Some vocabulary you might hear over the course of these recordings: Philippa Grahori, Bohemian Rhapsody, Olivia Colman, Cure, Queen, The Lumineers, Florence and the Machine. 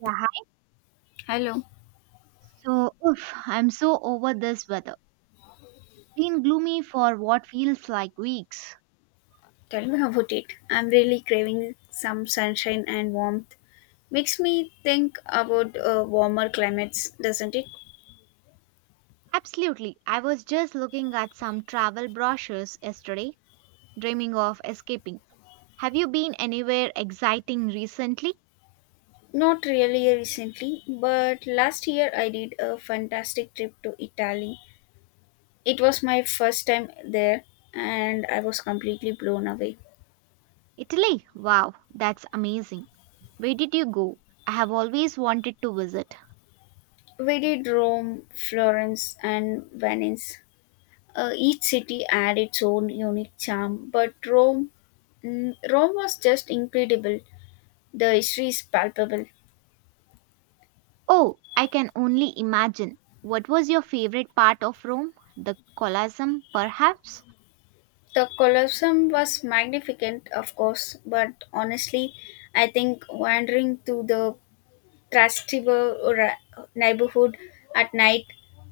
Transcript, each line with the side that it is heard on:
right: Yeah, hi.
left: Hello,
right: So, oof, I'm so over this weather. Been gloomy for what feels like weeks.
left: tell me about it. I'm really craving some sunshine and warmth. Makes me think about warmer climates, doesn't it?
right: Absolutely. I was just looking at some travel brochures yesterday, dreaming of escaping. Have you been anywhere exciting recently?
left: Not really recently, but last year I did a fantastic trip to Italy. It was my first time there and I was completely blown away.
right: Italy. Wow, that's amazing. Where did you go? I have always wanted to visit.
left: We did Rome, Florence, and Venice. Each city had its own unique charm, but Rome, Rome was just incredible. The history is palpable.
right: Oh, I can only imagine. What was your favorite part of Rome? The Colosseum, perhaps?
left: The Colosseum was magnificent, of course, but honestly, I think wandering through the neighborhood at night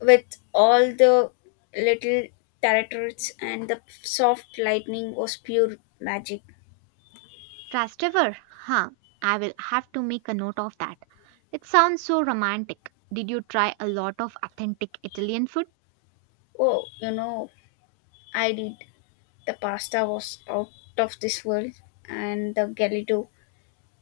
left: with all the little turrets and the soft lightning was pure magic.
right: Trastevere? Huh, I will have to make a note of that. It sounds so romantic. Did you try a lot of authentic Italian food?
left: Oh, I did. The pasta was out of this world, and the gelato.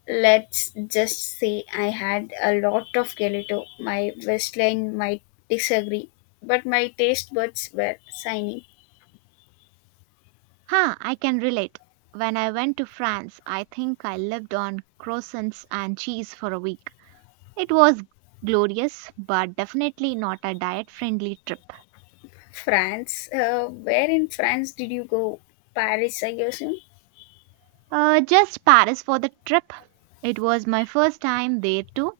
left: Let's just say I had a lot of gelato. My waistline might disagree, but my taste buds were signing.
right: Huh, I can relate. When I went to France, I think I lived on croissants and cheese for a week. It was glorious, but definitely not a diet friendly trip.
left: France. Where in France did you go? Paris, I assume.
right: Just Paris for the trip. It was my first time there too,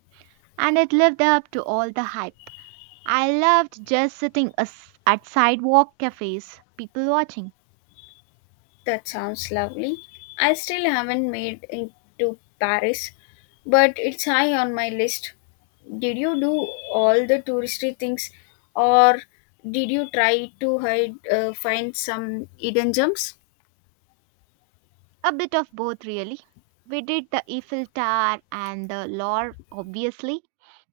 right: and it lived up to all the hype. I loved just sitting at sidewalk cafes, people watching.
left: That sounds lovely. I still haven't made it to Paris, but it's high on my list. Did you do all the touristy things, or did you try to find some hidden gems?
right: A bit of both, really. We did the Eiffel Tower and the Loire, obviously,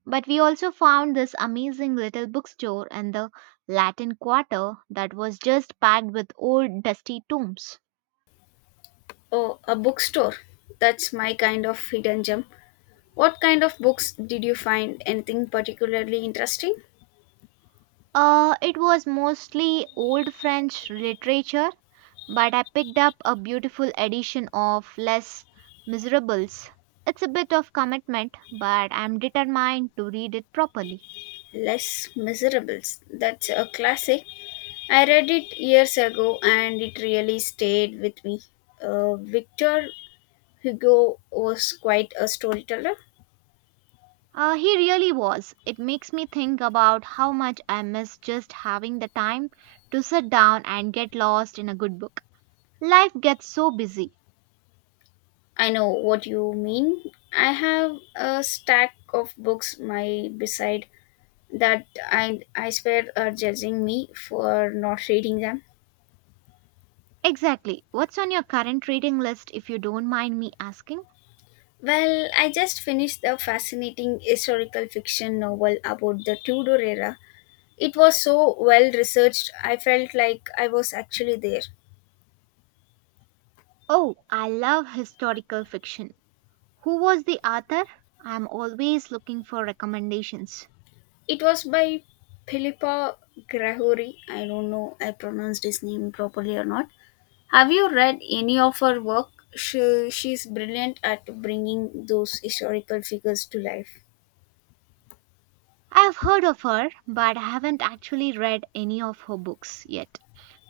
right: but we also found this amazing little bookstore in the Latin Quarter that was just packed with old dusty tomes.
left: Oh, a bookstore. That's my kind of hidden gem. What kind of books did you find? Anything particularly interesting?
right: It was mostly old French literature, but I picked up a beautiful edition of Les Miserables. It's a bit of commitment, but I'm determined to read it properly.
left: Les Miserables. That's a classic. I read it years ago and it really stayed with me. Victor Hugo was quite a storyteller.
right: He really was. It makes me think about how much I miss just having the time to sit down and get lost in a good book. Life gets so busy.
left: I know what you mean. I have a stack of books my beside that I swear are judging me for not reading them.
right: Exactly. What's on your current reading list if you don't mind me asking?
left: Well, I just finished the fascinating historical fiction novel about the Tudor era. It was so well researched, I felt like I was actually there.
right: Oh, I love historical fiction. Who was the author? I'm always looking for recommendations.
left: It was by Philippa Grahori. I don't know I pronounced his name properly or not. Have you read any of her work? She's brilliant at bringing those historical figures to life.
right: I have heard of her, but I haven't actually read any of her books yet.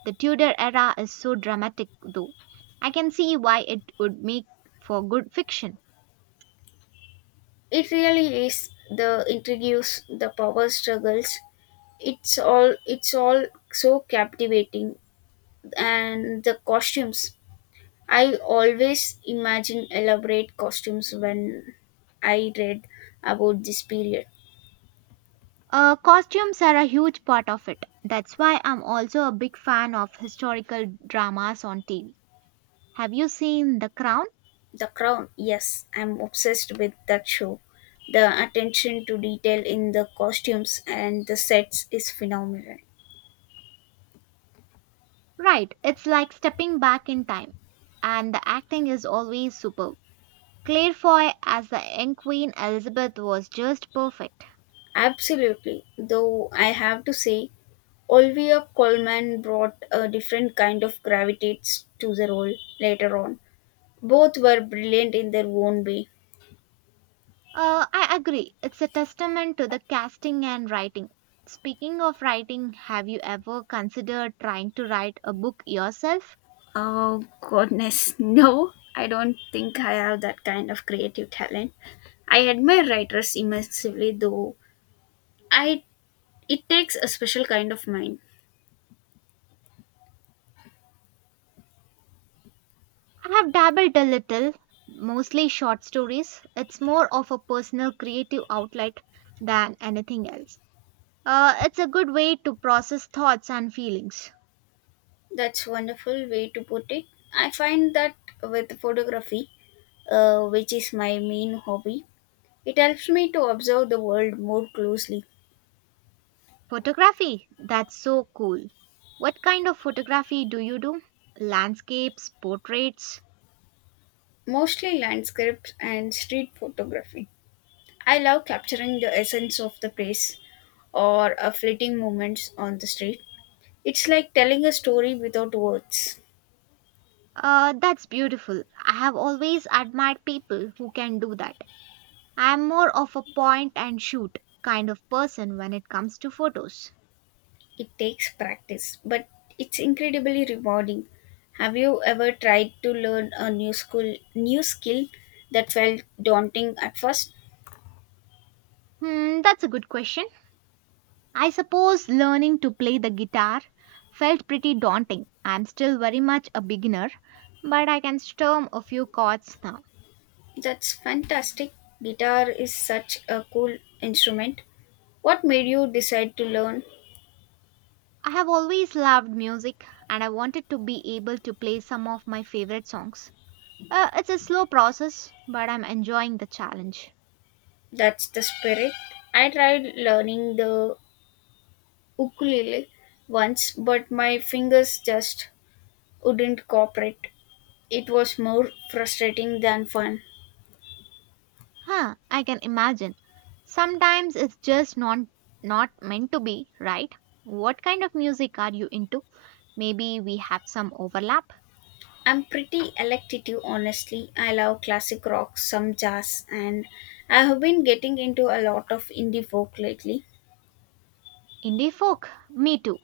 right: The Tudor era is so dramatic, though. I can see why it would make for good fiction.
left: It really is the introduce the power struggles. It's all so captivating and the costumes. I always imagine elaborate costumes when I read about this period.
right: Costumes are a huge part of it. That's why I'm also a big fan of historical dramas on TV. Have you seen The Crown?
left: The Crown, yes, I'm obsessed with that show. The attention to detail in the costumes and the sets is phenomenal.
right: Right, it's like stepping back in time. And the acting is always superb. Claire Foy as the young Queen Elizabeth was just perfect.
left: Absolutely, though I have to say, Olivia Colman brought a different kind of gravitas to the role later on. Both were brilliant in their own way.
right: I agree. It's a testament to the casting and writing. Speaking of writing, have you ever considered trying to write a book yourself?
left: Oh, goodness, no. I don't think I have that kind of creative talent. I admire writers immensely, though. I it takes a special kind of mind.
right: I have dabbled a little, mostly short stories. It's more of a personal creative outlet than anything else. It's a good way to process thoughts and feelings.
left: That's wonderful way to put it. I find that with photography, which is my main hobby, it helps me to observe the world more closely,
right: Photography, that's so cool. What kind of photography do you do? Landscapes, portraits?
left: mostly landscapes and street photography. I love capturing the essence of the place or a fleeting moments on the street. It's like telling a story without words.
right: That's beautiful. I have always admired people who can do that. I am more of a point and shoot kind of person when it comes to photos.
left: It takes practice, but it's incredibly rewarding. Have you ever tried to learn a new skill that felt daunting at first?
right: Hmm, that's a good question. I suppose learning to play the guitar felt pretty daunting. I'm still very much a beginner, but I can strum a few chords now.
left: That's fantastic. Guitar is such a cool instrument. What made you decide to learn?
right: I have always loved music and I wanted to be able to play some of my favorite songs. It's a slow process, but I'm enjoying the challenge.
left: That's the spirit. I tried learning the ukulele once, but my fingers just wouldn't cooperate. It was more frustrating than fun.
right: Huh, I can imagine. Sometimes it's just not meant to be, right? What kind of music are you into? Maybe we have some overlap.
left: I'm pretty electative, honestly. I love classic rock, some jazz, and I have been getting into a lot of indie folk lately.
right: Indie folk, me too.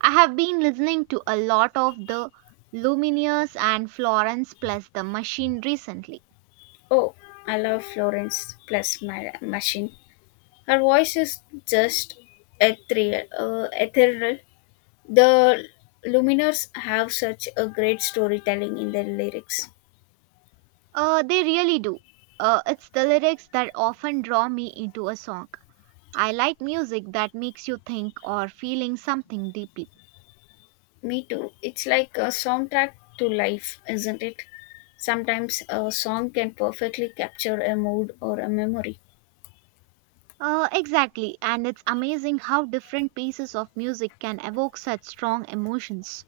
right: I have been listening to a lot of the Lumineers and Florence plus the Machine recently.
left: Oh, I love Florence plus my machine. Her voice is just ethereal. The Luminers have such a great storytelling in their lyrics.
right: They really do. It's the lyrics that often draw me into a song. I like music that makes you think or feeling something deeply.
left: Me too. It's like a soundtrack to life, isn't it? Sometimes a song can perfectly capture a mood or a memory.
right: Exactly, and it's amazing how different pieces of music can evoke such strong emotions.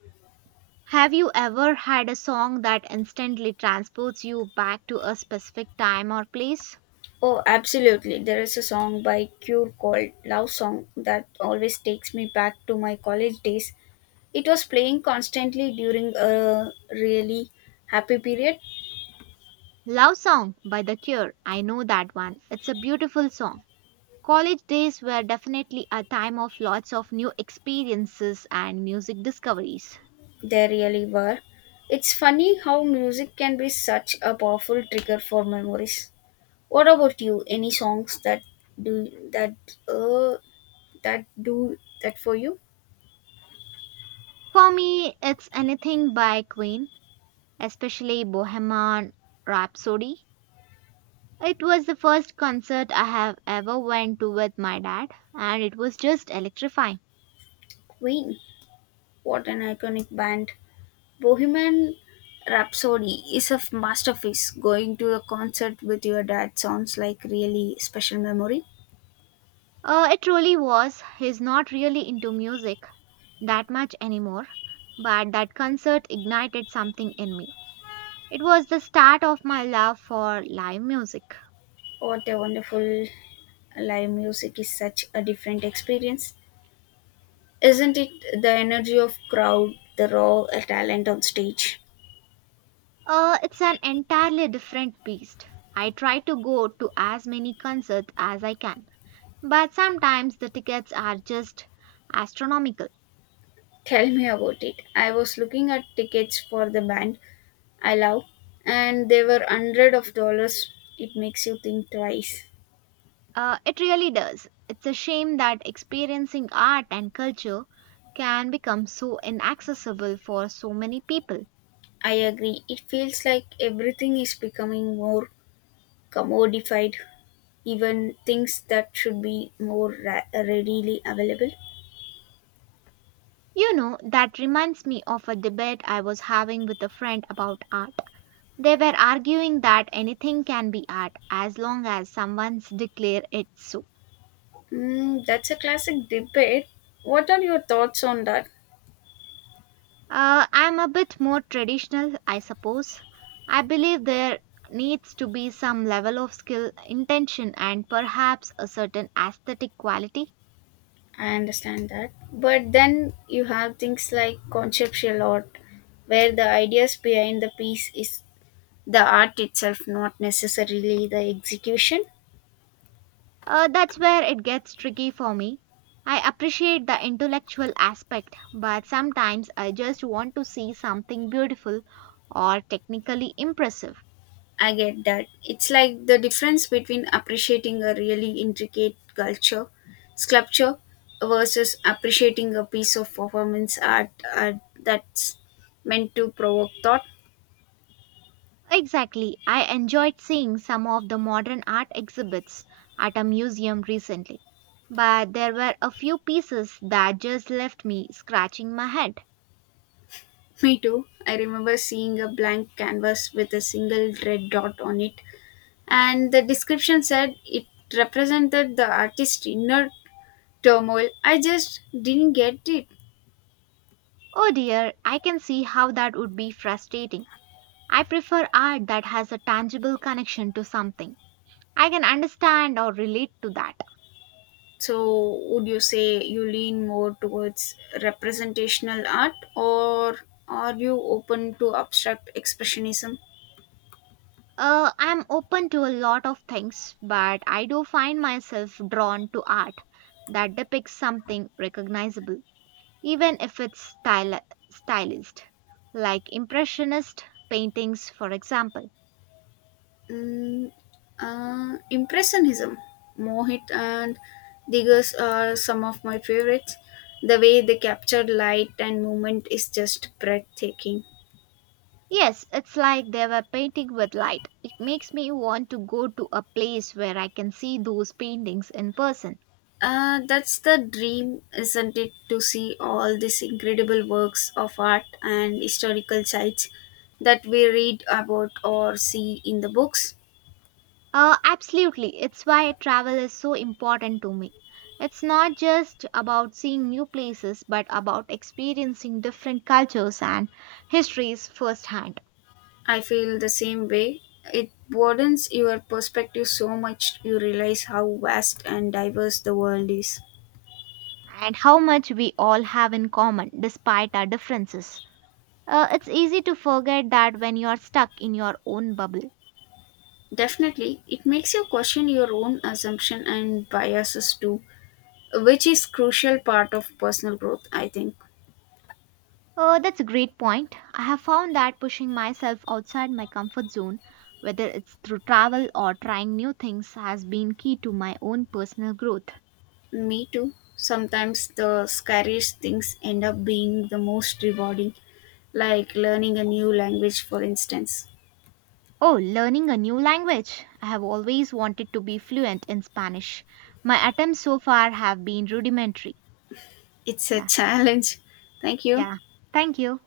right: Have you ever had a song that instantly transports you back to a specific time or place?
left: Oh, absolutely. There is a song by Cure called Love Song that always takes me back to my college days. It was playing constantly during a really happy period.
right: Love Song by The Cure, I know that one. It's a beautiful song. College days were definitely a time of lots of new experiences and music discoveries.
left: They really were. It's funny how music can be such a powerful trigger for memories. What about you? Any songs that do that uh do that for you?
right: For me, it's anything by Queen, especially Bohemian Rhapsody. It was the first concert I have ever went to with my dad and it was just electrifying.
left: Queen. What an iconic band. Bohemian Rhapsody is a masterpiece. Going to a concert with your dad sounds like really special memory.
right: It really was. He's not really into music that much anymore, but that concert ignited something in me. It was the start of my love for live music.
left: What a wonderful live music is such a different experience. Isn't it the energy of crowd, the raw talent on stage?
right: It's an entirely different beast. I try to go to as many concerts as I can, but sometimes the tickets are just astronomical.
left: Tell me about it. I was looking at tickets for the band I love and they were hundred of dollars. It makes you think twice.
right: It really does. It's a shame that experiencing art and culture can become so inaccessible for so many people.
left: I agree. It feels like everything is becoming more commodified, even things that should be more readily available?
right: You know, that reminds me of a debate I was having with a friend about art. They were arguing that anything can be art as long as someone's declare it so.
left: Mm, that's a classic debate. What are your thoughts on that?
right: I'm a bit more traditional, I suppose. I believe there needs to be some level of skill, intention, and perhaps a certain aesthetic quality.
left: I understand that. But then you have things like conceptual art, where the ideas behind the piece is the art itself, not necessarily the execution.
right: That's where it gets tricky for me. I appreciate the intellectual aspect, but sometimes I just want to see something beautiful or technically impressive.
left: I get that. It's like the difference between appreciating a really intricate culture sculpture versus appreciating a piece of performance art that's meant to provoke thought.
right: Exactly, I enjoyed seeing some of the modern art exhibits at a museum recently, but there were a few pieces that just left me scratching my head.
left: Me too. I remember seeing a blank canvas with a single red dot on it, and the description said it represented the artist's inner turmoil. I just didn't get it.
right: Oh dear, I can see how that would be frustrating. I prefer art that has a tangible connection to something. I can understand or relate to that.
left: So, would you say you lean more towards representational art, or are you open to abstract expressionism?
right: I'm open to a lot of things, but I do find myself drawn to art that depicts something recognizable, even if it's stylized, like Impressionist paintings, for example.
left: Mm, Impressionism, Mohit and Diggers are some of my favorites. The way they capture light and movement is just breathtaking.
right: Yes, it's like they were painting with light. It makes me want to go to a place where I can see those paintings in person.
left: That's the dream, isn't it, to see all these incredible works of art and historical sites that we read about or see in the books?
right: Absolutely. It's why travel is so important to me. It's not just about seeing new places, but about experiencing different cultures and histories firsthand,
left: I feel the same way. It broadens your perspective so much you realize how vast and diverse the world is.
right: and how much we all have in common despite our differences. It's easy to forget that when you're stuck in your own bubble.
left: Definitely, it makes you question your own assumption and biases too, which is crucial part of personal growth, I think.
right: That's a great point. I have found that pushing myself outside my comfort zone, whether it's through travel or trying new things, has been key to my own personal growth.
left: Me too. Sometimes the scariest things end up being the most rewarding, like learning a new language, for instance.
right: Oh, learning a new language. I have always wanted to be fluent in Spanish. My attempts so far have been rudimentary.
left: It's a
right: Yeah.
left: challenge. Thank you.
right: Yeah. Thank you.